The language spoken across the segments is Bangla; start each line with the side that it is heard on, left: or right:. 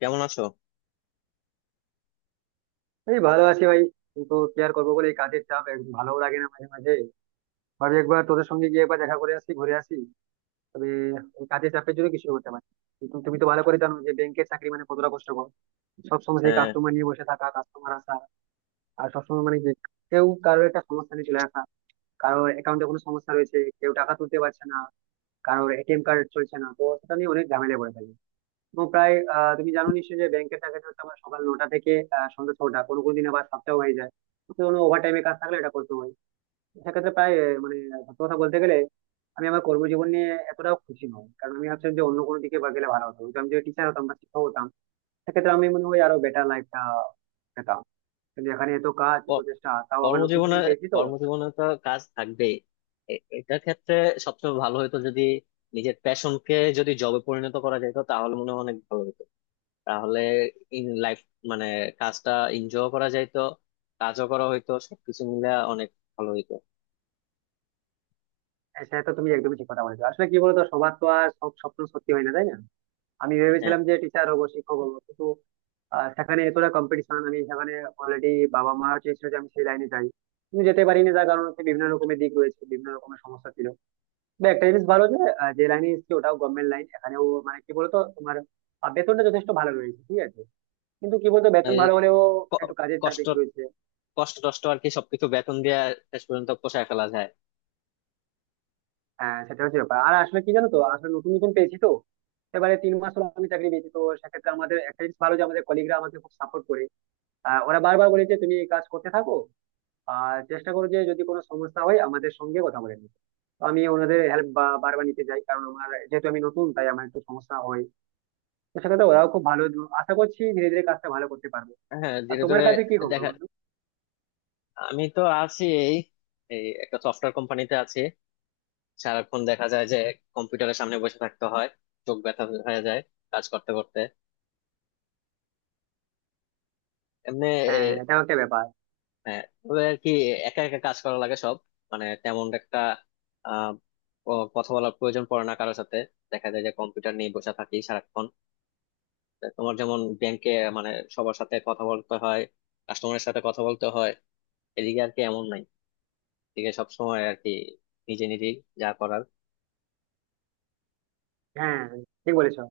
left: কেমন আছো?
right: এই ভালো আছি ভাই। কিন্তু কি আর করবো বলে এই কাজের চাপ ভালোও লাগে না মাঝে মাঝে ভাবি একবার তোদের সঙ্গে গিয়ে একবার দেখা করে আসি ঘুরে আসি। তবে এই কাজের চাপের জন্য কিছু করতে পারি। কিন্তু তুমি তো ভালো করে জানো যে ব্যাংকের চাকরি মানে কতটা কষ্টকর। সবসময় সেই
left: হ্যাঁ।
right: কাস্টমার নিয়ে বসে থাকা, কাস্টমার আসা, আর সবসময় মানে যে কেউ কারোর একটা সমস্যা নিয়ে চলে আসা, কারোর অ্যাকাউন্টে কোনো সমস্যা রয়েছে, কেউ টাকা তুলতে পারছে না, কারোর এটিএম কার্ড চলছে না, তো সেটা নিয়ে অনেক ঝামেলায় পড়ে থাকে। এবং প্রায় তুমি জানো নিশ্চয়ই যে ব্যাংকের চাকরিটা হচ্ছে আমার সকাল 9টা থেকে সন্ধ্যা 6টা, কোনো কোনো দিন আবার 7টাও হয়ে যায়। তো কোনো ওভার টাইমে কাজ থাকলে এটা করতে হয়। সেক্ষেত্রে প্রায় মানে সত্যি কথা বলতে গেলে আমি আমার কর্মজীবন নিয়ে এতটাও খুশি নই, কারণ আমি ভাবছিলাম যে অন্য কোনো দিকে বা গেলে ভালো হতো, হয়তো আমি যদি টিচার হতাম বা শিক্ষক হতাম সেক্ষেত্রে আমি মনে হয় আরো বেটার লাইফটা পেতাম। কিন্তু এখানে এত কাজ, এত
left: ক-
right: চেষ্টা, তাও আবার নতুন
left: কর্মজীবনে,
right: নতুন পেয়েছি তো।
left: তো কাজ থাকবেই। এটার ক্ষেত্রে সবচেয়ে ভালো হতো যদি নিজের প্যাশনকে যদি জবে পরিণত করা যেত, তাহলে মনে হয় অনেক ভালো হতো। তাহলে ইন লাইফ মানে কাজটা এনজয় করা যাইতো, কাজও করা হইতো, সবকিছু মিলে অনেক ভালো হইতো।
right: হ্যাঁ, সেটা তো তুমি একদমই ঠিক কথা বলেছো। আসলে কি বলতো, সবার তো আর সব স্বপ্ন সত্যি হয় না, তাই না। আমি
left: হ্যাঁ।
right: ভেবেছিলাম যে টিচার হবো, শিক্ষক হবো, কিন্তু আর সেখানে এতটা কম্পিটিশন, আমি সেখানে অলরেডি বাবা মা চেয়েছিল যে আমি সেই লাইনে যাই, কিন্তু যেতে পারিনি। তার কারণ হচ্ছে বিভিন্ন রকমের দিক রয়েছে, বিভিন্ন রকমের সমস্যা ছিল। তবে একটা জিনিস ভালো যে যে লাইনে এসেছি ওটাও গভর্নমেন্ট লাইন, এখানেও মানে কি বলতো তোমার বেতনটা যথেষ্ট ভালো রয়েছে, ঠিক আছে। কিন্তু কি বলতো, বেতন
left: এই
right: ভালো হলেও
left: ক-
right: একটু কাজের চাপ
left: কষ্ট,
right: বেশি রয়েছে।
left: টষ্ট আর কি, সবকিছু বেতন দিয়ে শেষ পর্যন্ত পোষায় ফেলা যায়।
right: হ্যাঁ, সেটা হচ্ছে ব্যাপার। আর আসলে কি জানো তো, আসলে নতুন নতুন পেয়েছি তো। এবারে 3 মাস হলো আমি চাকরি পেয়েছি, তো সেক্ষেত্রে আমাদের একটা জিনিস ভালো যে আমাদের কলিগরা আমাকে খুব সাপোর্ট করে। ওরা বারবার বলেছে তুমি এই কাজ করতে থাকো আর চেষ্টা করো যে যদি কোনো সমস্যা হয় আমাদের সঙ্গে কথা বলে নিতে। তো আমি ওনাদের হেল্প বারবার নিতে যাই কারণ আমার যেহেতু আমি নতুন, তাই আমার একটু সমস্যা হয়। তো সেক্ষেত্রে ওরাও খুব ভালো। আশা করছি ধীরে ধীরে কাজটা ভালো করতে পারবে।
left: হ্যাঁ,
right: আর
left: ধীরে
right: তোমার
left: ধীরে।
right: কাছে কি খবর
left: দেখা,
right: বন্ধু?
left: আমি তো আছি এই, এই একটা সফটওয়্যার কোম্পানিতে আছি। সারাক্ষণ দেখা যায় যে কম্পিউটারের সামনে বসে থাকতে হয়, চোখ ব্যথা হয়ে যায় কাজ করতে করতে, এমনি। এ,
right: হ্যাঁ, এটাও একটা ব্যাপার।
left: হ্যাঁ, তবে আর কি, একা একা কাজ করা লাগে সব। মানে তেমন একটা আহ কথা বলার প্রয়োজন পড়ে না কারোর সাথে। দেখা যায় যে কম্পিউটার নিয়ে বসে থাকি সারাক্ষণ। তা তোমার যেমন ব্যাংকে, মানে সবার সাথে কথা বলতে হয়, কাস্টমারের সাথে কথা বলতে হয়, এদিকে আর কি এমন নাই। এদিকে সবসময় আর কি নিজে নিজেই যা করার।
right: হ্যাঁ, ঠিক বলেছো।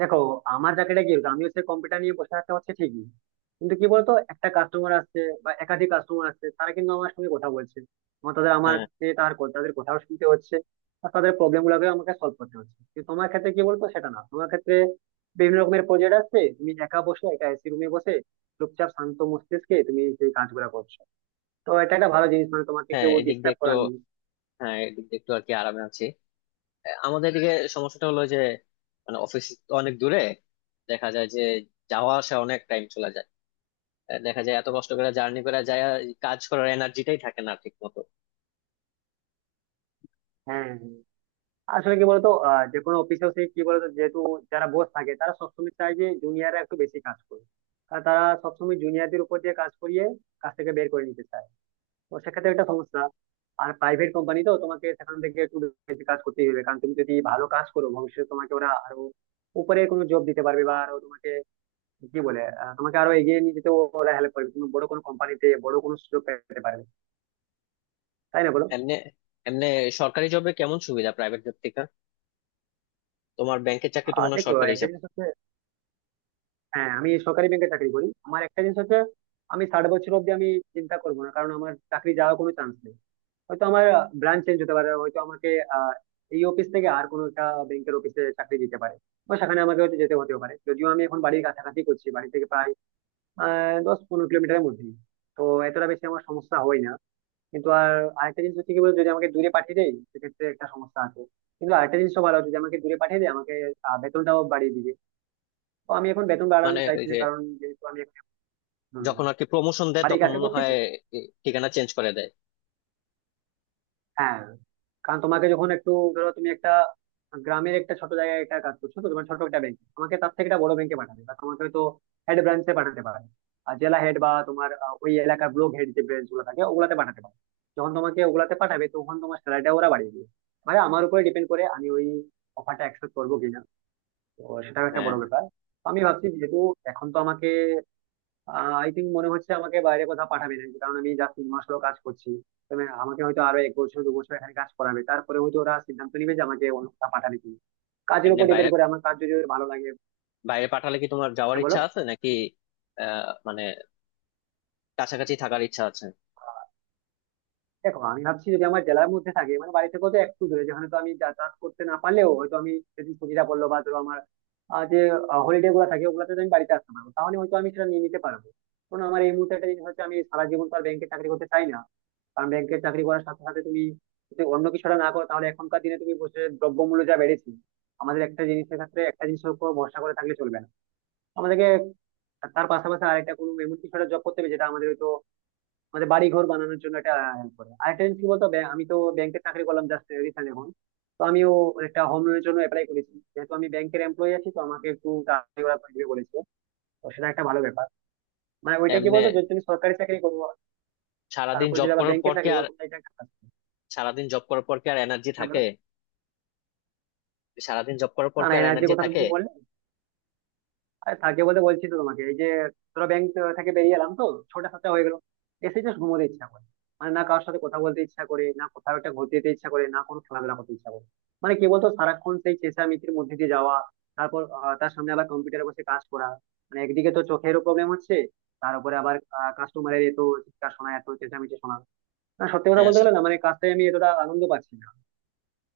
right: দেখো, আমার চাকরিটা কি হতো? আমিও সে কম্পিউটার নিয়ে বসে থাকতে হচ্ছে ঠিকই, কিন্তু কি বলতো একটা কাস্টমার আসছে বা একাধিক কাস্টমার আসছে, তারা কিন্তু আমার সঙ্গে কথা বলছে, আমার তাদের আমার
left: হ্যাঁ।
right: কে তার তাদের কথাও শুনতে হচ্ছে। আর তাদের প্রবলেম গুলোকে আমাকে সলভ করতে হচ্ছে। কিন্তু তোমার ক্ষেত্রে কি বলতো, সেটা না, তোমার ক্ষেত্রে বিভিন্ন রকমের প্রজেক্ট আসছে, তুমি একা বসে, একা এসি রুমে বসে চুপচাপ শান্ত মস্তিষ্কে তুমি সেই কাজগুলো করছো। তো এটা একটা ভালো জিনিস, মানে তোমাকে
left: হ্যাঁ
right: কেউ
left: এদিক দিয়ে
right: ডিস্টার্ব
left: একটু
right: করার নেই।
left: হ্যাঁ, এদিক দিয়ে একটু আর কি আরামে আছি। আমাদের এদিকে সমস্যাটা হলো যে মানে অফিস তো অনেক দূরে, দেখা যায় যে যাওয়া আসা অনেক টাইম চলে যায়। দেখা যায় এত কষ্ট করে জার্নি করে যায়, কাজ করার এনার্জিটাই থাকে না ঠিক মতো।
right: হ্যাঁ, আসলে কি বলতো যে কোনো অফিসেও সেই কি বলতো, যেহেতু যারা বস থাকে তারা সবসময় চায় যে জুনিয়ররা একটু বেশি কাজ করুক। কারণ তারা সবসময় জুনিয়রদের উপর দিয়ে কাজ করিয়ে কাজ থেকে বের করে নিতে চায়। তো সেক্ষেত্রে একটা সমস্যা। আর প্রাইভেট কোম্পানি তো তোমাকে সেখান থেকে একটু বেশি কাজ করতেই হবে, কারণ তুমি যদি ভালো কাজ করো ভবিষ্যতে তোমাকে ওরা আরো উপরে কোনো জব দিতে পারবে, বা আরো তোমাকে কি বলে তোমাকে আরো এগিয়ে নিয়ে যেতে ওরা হেল্প করবে, তুমি বড় কোনো কোম্পানিতে বড় কোনো সুযোগ পেতে পারবে। তাই না বলো।
left: এমনি এমনি সরকারি জবে কেমন সুবিধা প্রাইভেট জব থেকে? তোমার ব্যাংকের চাকরি তো
right: আর
left: মনে হয়
right: দেখো,
left: সরকারি
right: একটা
left: হিসাব।
right: জিনিস হচ্ছে, হ্যাঁ, আমি সরকারি ব্যাংকে চাকরি করি। আমার একটা জিনিস হচ্ছে আমি 60 বছর অব্দি আমি চিন্তা করবো না, কারণ আমার চাকরি যাওয়ার কোনো চান্স নেই। হয়তো আমার ব্রাঞ্চ চেঞ্জ হতে পারে, হয়তো আমাকে আহ, এই অফিস থেকে আর কোনো একটা ব্যাংকের অফিসে চাকরি দিতে পারে, বা সেখানে আমাকে হয়তো যেতে হতেও পারে। যদিও আমি এখন বাড়ির কাছাকাছি করছি, বাড়ি থেকে প্রায় 10-15 কিলোমিটারের মধ্যে। তো এতটা বেশি আমার সমস্যা হয় না। কিন্তু আর আরেকটা জিনিস হচ্ছে কি বলতো, যদি আমাকে দূরে পাঠিয়ে দেয় সেক্ষেত্রে একটা সমস্যা আছে। কিন্তু আরেকটা জিনিসও ভালো, যদি আমাকে দূরে পাঠিয়ে দেয় আমাকে বেতনটাও বাড়িয়ে দিবে। তো আমি এখন বেতন বাড়ানো
left: মানে ওই
right: চাইছি না,
left: যে
right: কারণ যেহেতু আমি, হুম,
left: যখন আর কি প্রমোশন দেয়
right: বাড়ির
left: তখন
right: কাছে
left: মনে
right: করছি
left: হয়
right: তো।
left: এ, ঠিকানা চেঞ্জ করে দেয়।
right: হ্যাঁ, কারণ তোমাকে যখন একটু, ধরো তুমি একটা গ্রামের একটা ছোট জায়গায় একটা কাজ করছো, তো তোমার ছোট একটা ব্যাংক আমাকে তার থেকে একটা বড় ব্যাংকে পাঠাবে, বা তোমাকে হয়তো হেড ব্রাঞ্চে পাঠাতে পারে, আর জেলা হেড বা তোমার ওই এলাকার ব্লক হেড যে ব্রাঞ্চ গুলো থাকে ওগুলাতে পাঠাতে পারে। যখন তোমাকে ওগুলাতে পাঠাবে তখন তোমার স্যালারিটা ওরা বাড়িয়ে দেবে। মানে আমার উপরে ডিপেন্ড করে আমি ওই অফারটা অ্যাকসেপ্ট করবো কিনা। তো সেটাও একটা
left: হ্যাঁ।
right: বড় ব্যাপার। তো আমি ভাবছি যেহেতু এখন তো আমাকে আই থিঙ্ক মনে হচ্ছে আমাকে বাইরে কোথাও পাঠাবে না, কারণ আমি যা 3 মাস হলো কাজ করছি। তবে আমাকে হয়তো আরো 1 বছর 2 বছর এখানে কাজ করাবে, তারপরে হয়তো ওরা সিদ্ধান্ত নিবে যে আমাকে অন্য কোথাও পাঠাবে কিনা, কাজের
left: এমনি
right: উপর
left: বাইরে
right: ডিপেন্ড করে। আমার কাজ যদি ওর ভালো লাগে।
left: বাইরে পাঠালে কি তোমার যাওয়ার
right: হ্যাঁ বলো।
left: ইচ্ছা আছে নাকি? মানে কাছাকাছি থাকার ইচ্ছা আছে।
right: দেখো আমি ভাবছি যদি আমার জেলার মধ্যে থাকে, মানে বাড়ি থেকে তো একটু দূরে যেখানে, তো আমি যাতায়াত করতে না পারলেও হয়তো আমি যদি ছুটিটা বললো, বা ধরো আমার যে হলিডে গুলো থাকে ওগুলোতে তো আমি বাড়িতে আসতে পারবো, তাহলে হয়তো আমি সেটা নিয়ে নিতে পারবো। কারণ আমার এই মুহূর্তে একটা জিনিস হচ্ছে, আমি সারা জীবন তো আর ব্যাংকে চাকরি করতে চাই না। কারণ ব্যাংকের চাকরি করার সাথে সাথে তুমি যদি অন্য কিছুটা না করো তাহলে এখনকার দিনে, তুমি বসে, দ্রব্যমূল্য যা বেড়েছে, আমাদের একটা জিনিসের ক্ষেত্রে একটা জিনিসের উপর ভরসা করে থাকলে চলবে না। আমাদেরকে তার পাশাপাশি আরেকটা কোনো এমন কিছু জব করতে হবে যেটা আমাদের হয়তো আমাদের বাড়ি ঘর বানানোর জন্য এটা হেল্প করে। আরেকটা জিনিস কি বলতো, আমি তো ব্যাংকের চাকরি করলাম জাস্ট রিসেন্ট এখন, তো আমিও একটা হোম লোনের জন্য অ্যাপ্লাই করেছি। যেহেতু আমি ব্যাংকের এমপ্লয়ি আছি তো আমাকে একটু তাড়াতাড়ি ওরা দিবে বলেছে। তো সেটা একটা ভালো ব্যাপার। মানে ওইটা কি
left: এমনি
right: বলতো, যদি তুমি সরকারি চাকরি করবো,
left: সারাদিন
right: তারপরে
left: জব
right: যদি আবার
left: করার
right: ব্যাংকে
left: পর কি
right: চাকরি
left: আর,
right: করো তুমি, এটা একটা কাজ।
left: সারাদিন জব করার পর কি আর এনার্জি
right: হ্যাঁ, বলো।
left: থাকে সারাদিন জব করার পর
right: না
left: কি
right: না,
left: আর
right: এনার্জির
left: এনার্জি
right: কথা তুমি
left: থাকে?
right: কি, আরে থাকে বলতে বলছি তো তোমাকে এই যে, ধরো ব্যাংক থেকে বেরিয়ে এলাম তো, 6টা-7টা হয়ে গেল, এসে জাস্ট ঘুমোতে ইচ্ছা করে। মানে না কারোর সাথে কথা বলতে ইচ্ছা করে, না কোথাও একটা ঘুরতে যেতে ইচ্ছা করে, না কোনো খেলাধুলা করতে ইচ্ছা করে। মানে কি বলতো সারাক্ষণ সেই চেঁচামেচির মধ্যে দিয়ে যাওয়া, তারপর তার সামনে আবার কম্পিউটারে বসে কাজ করা, মানে একদিকে তো চোখেরও প্রবলেম হচ্ছে, তার উপরে আবার কাস্টমারের এত চিৎকার শোনা, এত চেঁচামেচি শোনা। না সত্যি কথা
left: আহ,
right: বলতে
left: স-
right: গেলে না মানে কাজটাই আমি এতটা আনন্দ পাচ্ছি না।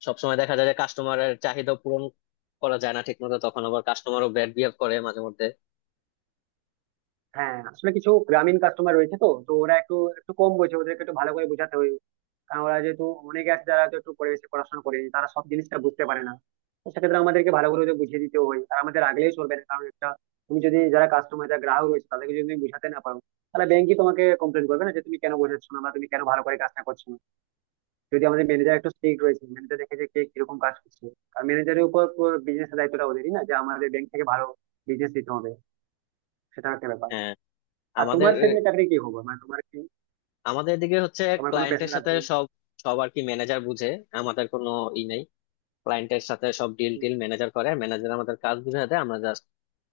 left: সবসময় দেখা যায় যে কাস্টমারের চাহিদা পূরণ করা যায় না ঠিক মতো, তখন আবার কাস্টমারও ব্যাড বিহেভ করে মাঝে মধ্যে।
right: হ্যাঁ আসলে কিছু গ্রামীণ কাস্টমার রয়েছে তো তো ওরা একটু একটু কম বোঝে, ওদেরকে একটু ভালো করে বোঝাতে হয়। আমরা যেহেতু অনেকে আছে যারা তো একটু পরিবেশে পড়াশোনা করেনি, তারা সব জিনিসটা বুঝতে পারে না। তো সেক্ষেত্রে আমাদেরকে ভালো করে ওদের বুঝিয়ে দিতে হয়। আর আমাদের আগলেই চলবে না, কারণ একটা, তুমি যদি যারা কাস্টমার যারা গ্রাহক রয়েছে তাদেরকে যদি তুমি বুঝাতে না পারো, তাহলে ব্যাংকই তোমাকে কমপ্লেন করবে না যে তুমি কেন বোঝাচ্ছ না, বা তুমি কেন ভালো করে কাজটা করছো না। যদি আমাদের ম্যানেজার একটু স্ট্রিক্ট রয়েছে, ম্যানেজার দেখে যে কে কিরকম কাজ করছে। আর ম্যানেজারের উপর বিজনেসের দায়িত্বটা ওদেরই, না, যে আমাদের ব্যাংক থেকে ভালো বিজনেস দিতে হবে। সেটা একটা ব্যাপার।
left: হ্যাঁ।
right: আর
left: আমাদের
right: তোমার সেদিনে চাকরি কি হবে, মানে তোমার কি,
left: আমাদের দিকে হচ্ছে
right: তোমার কোনো পেশা
left: ক্লায়েন্টের সাথে
right: আছে?
left: সব, সব আর কি ম্যানেজার বুঝে। আমাদের কোনো ই নেই। ক্লায়েন্টের সাথে সব ডিল টিল ম্যানেজার করে, ম্যানেজার আমাদের কাজ বুঝে দেয়, আমরা জাস্ট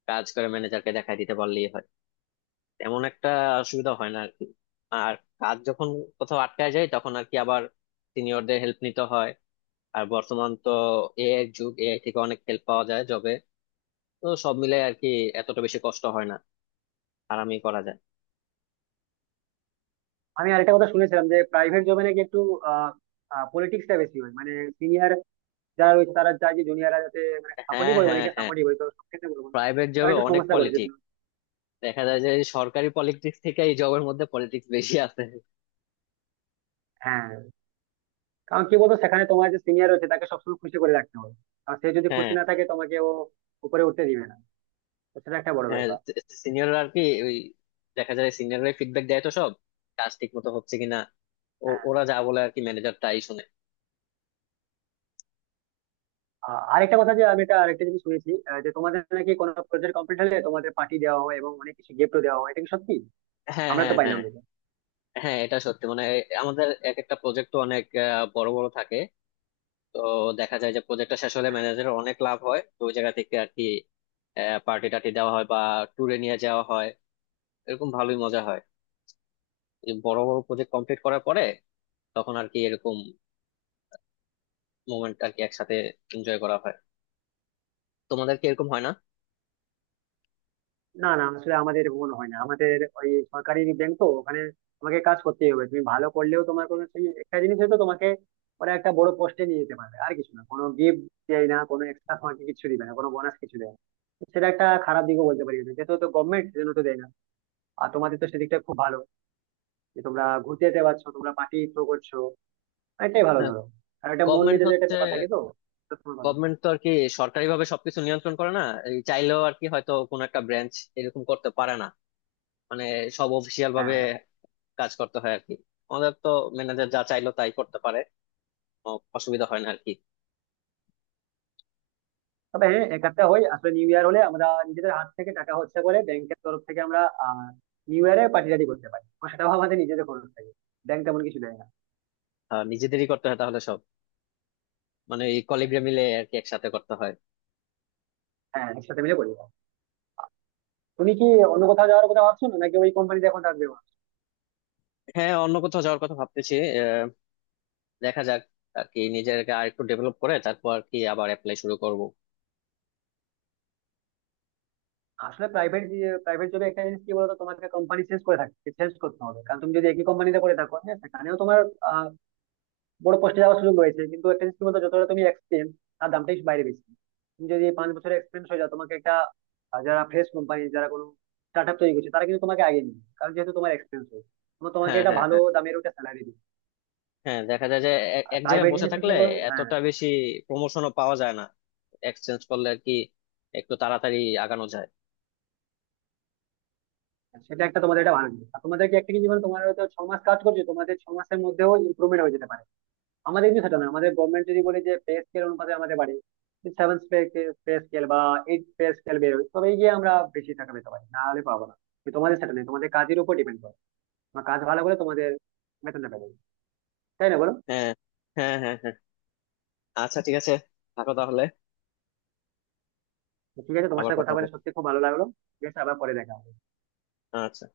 left: কাজ করে ম্যানেজারকে দেখাই দিতে পারলেই হয়। তেমন একটা অসুবিধা হয় না আর কি। আর কাজ যখন কোথাও আটকায় যায় তখন আর কি আবার সিনিয়রদের হেল্প নিতে হয়। আর বর্তমান তো এআই যুগ, এআই থেকে অনেক হেল্প পাওয়া যায় জবে। তো সব মিলে আর কি এতটা বেশি কষ্ট হয় না, আরামই করা যায়।
right: আমি আরেকটা কথা শুনেছিলাম যে প্রাইভেট জবে নাকি একটু পলিটিক্সটা বেশি হয়, মানে সিনিয়র যারা রয়েছে তারা চায় যে জুনিয়ররা যাতে মানে সাপোর্টিভ
left: হ্যাঁ,
right: হয়।
left: হ্যাঁ,
right: অনেকে
left: হ্যাঁ,
right: সাপোর্টিভ হয়, তো সব ক্ষেত্রে বলবো না,
left: প্রাইভেট
right: তারা
left: জবে
right: একটু
left: অনেক
right: সমস্যা করে যদি।
left: পলিটিক্স। দেখা যায় যে সরকারি পলিটিক্স থেকে এই জবের মধ্যে পলিটিক্স বেশি আছে।
right: হ্যাঁ, কারণ কি বলতো সেখানে তোমার যে সিনিয়র রয়েছে তাকে সবসময় খুশি করে রাখতে হবে। আর সে যদি
left: হ্যাঁ।
right: খুশি না থাকে তোমাকে ও উপরে উঠতে দিবে না। তো সেটা একটা বড়
left: হ্যাঁ,
right: ব্যাপার।
left: সিনিয়ররা আর কি, ওই, দেখা যায় সিনিয়ররা ফিডব্যাক দেয় তো সব কাজ ঠিক মতো হচ্ছে কিনা।
right: হ্যাঁ।
left: ওরা যা বলে আর কি ম্যানেজার তাই শুনে।
right: আরেকটা কথা যে আমি এটা আরেকটা জিনিস শুনেছি যে তোমাদের নাকি কোনো প্রজেক্ট কমপ্লিট হলে তোমাদের পার্টি দেওয়া হয় এবং অনেক কিছু গিফটও দেওয়া হয়, এটা কি সত্যি?
left: হ্যাঁ,
right: আমরা
left: হ্যাঁ,
right: তো পাই না।
left: হ্যাঁ, হ্যাঁ এটা সত্যি। মানে আমাদের এক একটা প্রজেক্ট তো অনেক বড় বড় থাকে। তো দেখা যায় যে প্রজেক্টটা শেষ হলে ম্যানেজারের অনেক লাভ হয়, তো ওই জায়গা থেকে আর কি পার্টি টাটি দেওয়া হয় বা ট্যুরে নিয়ে যাওয়া হয়। এরকম ভালোই মজা হয় এই বড় বড় প্রজেক্ট কমপ্লিট করার পরে। তখন আর কি এরকম মোমেন্ট আর কি একসাথে এনজয় করা হয়। তোমাদের কি এরকম হয় না?
right: না না আসলে আমাদের এমন হয় না, আমাদের ওই সরকারি ব্যাংক তো, ওখানে তোমাকে কাজ করতেই হবে, তুমি ভালো করলেও তোমার কোনো, সেই একটা জিনিস হয়তো তোমাকে ওরা একটা বড় পোস্টে নিয়ে যেতে পারবে, আর কিছু না, কোনো গিফট দেয় না, কোনো এক্সট্রা তোমাকে কিছু দিবে না, কোনো বোনাস কিছু দেয় না। সেটা একটা খারাপ দিকও বলতে পারি আমি। যেহেতু তো গভর্নমেন্ট, সেজন্য তো দেয় না। আর তোমাদের তো সেদিকটা খুব ভালো, যে তোমরা ঘুরতে যেতে পারছো, তোমরা পার্টি থ্রো করছো। এটাই ভালো
left: হ্যাঁ,
right: ধরো। আর একটা মন
left: গভর্নমেন্ট
right: মেজাজের একটা
left: হচ্ছে,
right: ব্যাপার থাকে তো, তো তোমার ভালো।
left: গভর্নমেন্ট তো আর কি সরকারি ভাবে সবকিছু নিয়ন্ত্রণ করে না। এই চাইলেও আর কি হয়তো কোনো একটা ব্রাঞ্চ এরকম করতে পারে না। মানে সব অফিসিয়াল ভাবে কাজ করতে হয় আর কি। আমাদের তো ম্যানেজার যা চাইলো তাই করতে পারে, কোনো অসুবিধা হয় না আর কি।
right: তবে হ্যাঁ, একটা হয়, আসলে নিউ ইয়ার হলে আমরা নিজেদের হাত থেকে টাকা খরচা করে ব্যাংকের তরফ থেকে আমরা আহ নিউ ইয়ারে পার্টি টাটি করতে পারি, তো সেটাও আমাদের নিজেদের খরচ থাকে। ব্যাংক তেমন কিছু দেয় না।
left: নিজেদেরই করতে হয় তাহলে সব, মানে এই কলিগরা মিলে আর কি একসাথে করতে হয়।
right: হ্যাঁ, একসাথে মিলে করি। তুমি কি অন্য কোথাও যাওয়ার কথা ভাবছো না, নাকি ওই কোম্পানিতে এখন থাকবে?
left: হ্যাঁ, অন্য কোথাও যাওয়ার কথা ভাবতেছি। আহ, দেখা যাক, আর কি নিজেকে আর একটু ডেভেলপ করে তারপর আর কি আবার অ্যাপ্লাই শুরু করব।
right: আসলে প্রাইভেট প্রাইভেট জবে একটা জিনিস কি বলতো, তোমাকে কোম্পানি চেঞ্জ করে থাকতে, চেঞ্জ করতে হবে, কারণ তুমি যদি একই কোম্পানিতে করে থাকো, হ্যাঁ সেখানেও তোমার বড় পোস্টে যাওয়ার সুযোগ রয়েছে, কিন্তু একটা জিনিস কি বলতো, যতটা তুমি এক্সপিরিয়েন্স তার দামটাই বাইরে বেশি। তুমি যদি এই 5 বছরের এক্সপিরিয়েন্স হয়ে যাও তোমাকে একটা, যারা ফ্রেশ কোম্পানি, যারা কোনো স্টার্ট আপ তৈরি করছে, তারা কিন্তু তোমাকে আগে নিবে, কারণ যেহেতু তোমার এক্সপিরিয়েন্স রয়েছে। তোমার, তোমাকে
left: হ্যাঁ,
right: একটা
left: হ্যাঁ,
right: ভালো
left: হ্যাঁ,
right: দামের ওটা স্যালারি দিবে।
left: হ্যাঁ, দেখা যায় যে এক
right: আর
left: এক জায়গায়
right: প্রাইভেট
left: বসে
right: জিনিসে কি
left: থাকলে
right: বলো, হ্যাঁ,
left: এতটা বেশি প্রমোশনও পাওয়া যায় না, এক্সচেঞ্জ করলে আর কি একটু তাড়াতাড়ি আগানো যায়।
right: সেটা একটা তোমাদের একটা ভালো জিনিস। আর তোমাদেরকে একটা কি, জীবন তোমার হয়তো 6 মাস কাজ করছো, তোমাদের 6 মাসের মধ্যেও ইমপ্রুভমেন্ট হয়ে যেতে পারে। আমাদের কিন্তু সেটা না, আমাদের গভর্নমেন্ট যদি বলে যে পে স্কেল অনুপাতে আমাদের বাড়ে। সেভেন পে স্কেল বা এইট পে স্কেল বেরোয়, তবেই গিয়ে আমরা বেশি টাকা পেতে পারি, না হলে পাবো না। কিন্তু তোমাদের সেটা নেই, তোমাদের কাজের উপর ডিপেন্ড করে, তোমার কাজ ভালো করে তোমাদের বেতনটা পেয়ে যাবে। তাই না বলো।
left: হ্যাঁ, হ্যাঁ, হ্যাঁ, হ্যাঁ, আচ্ছা, ঠিক আছে, থাকো তাহলে।
right: তো ঠিক আছে, তোমার
left: আবার
right: সাথে
left: কথা
right: কথা
left: হবে।
right: বলে সত্যি খুব ভালো লাগলো। ঠিক আছে, আবার পরে দেখা হবে।
left: আচ্ছা।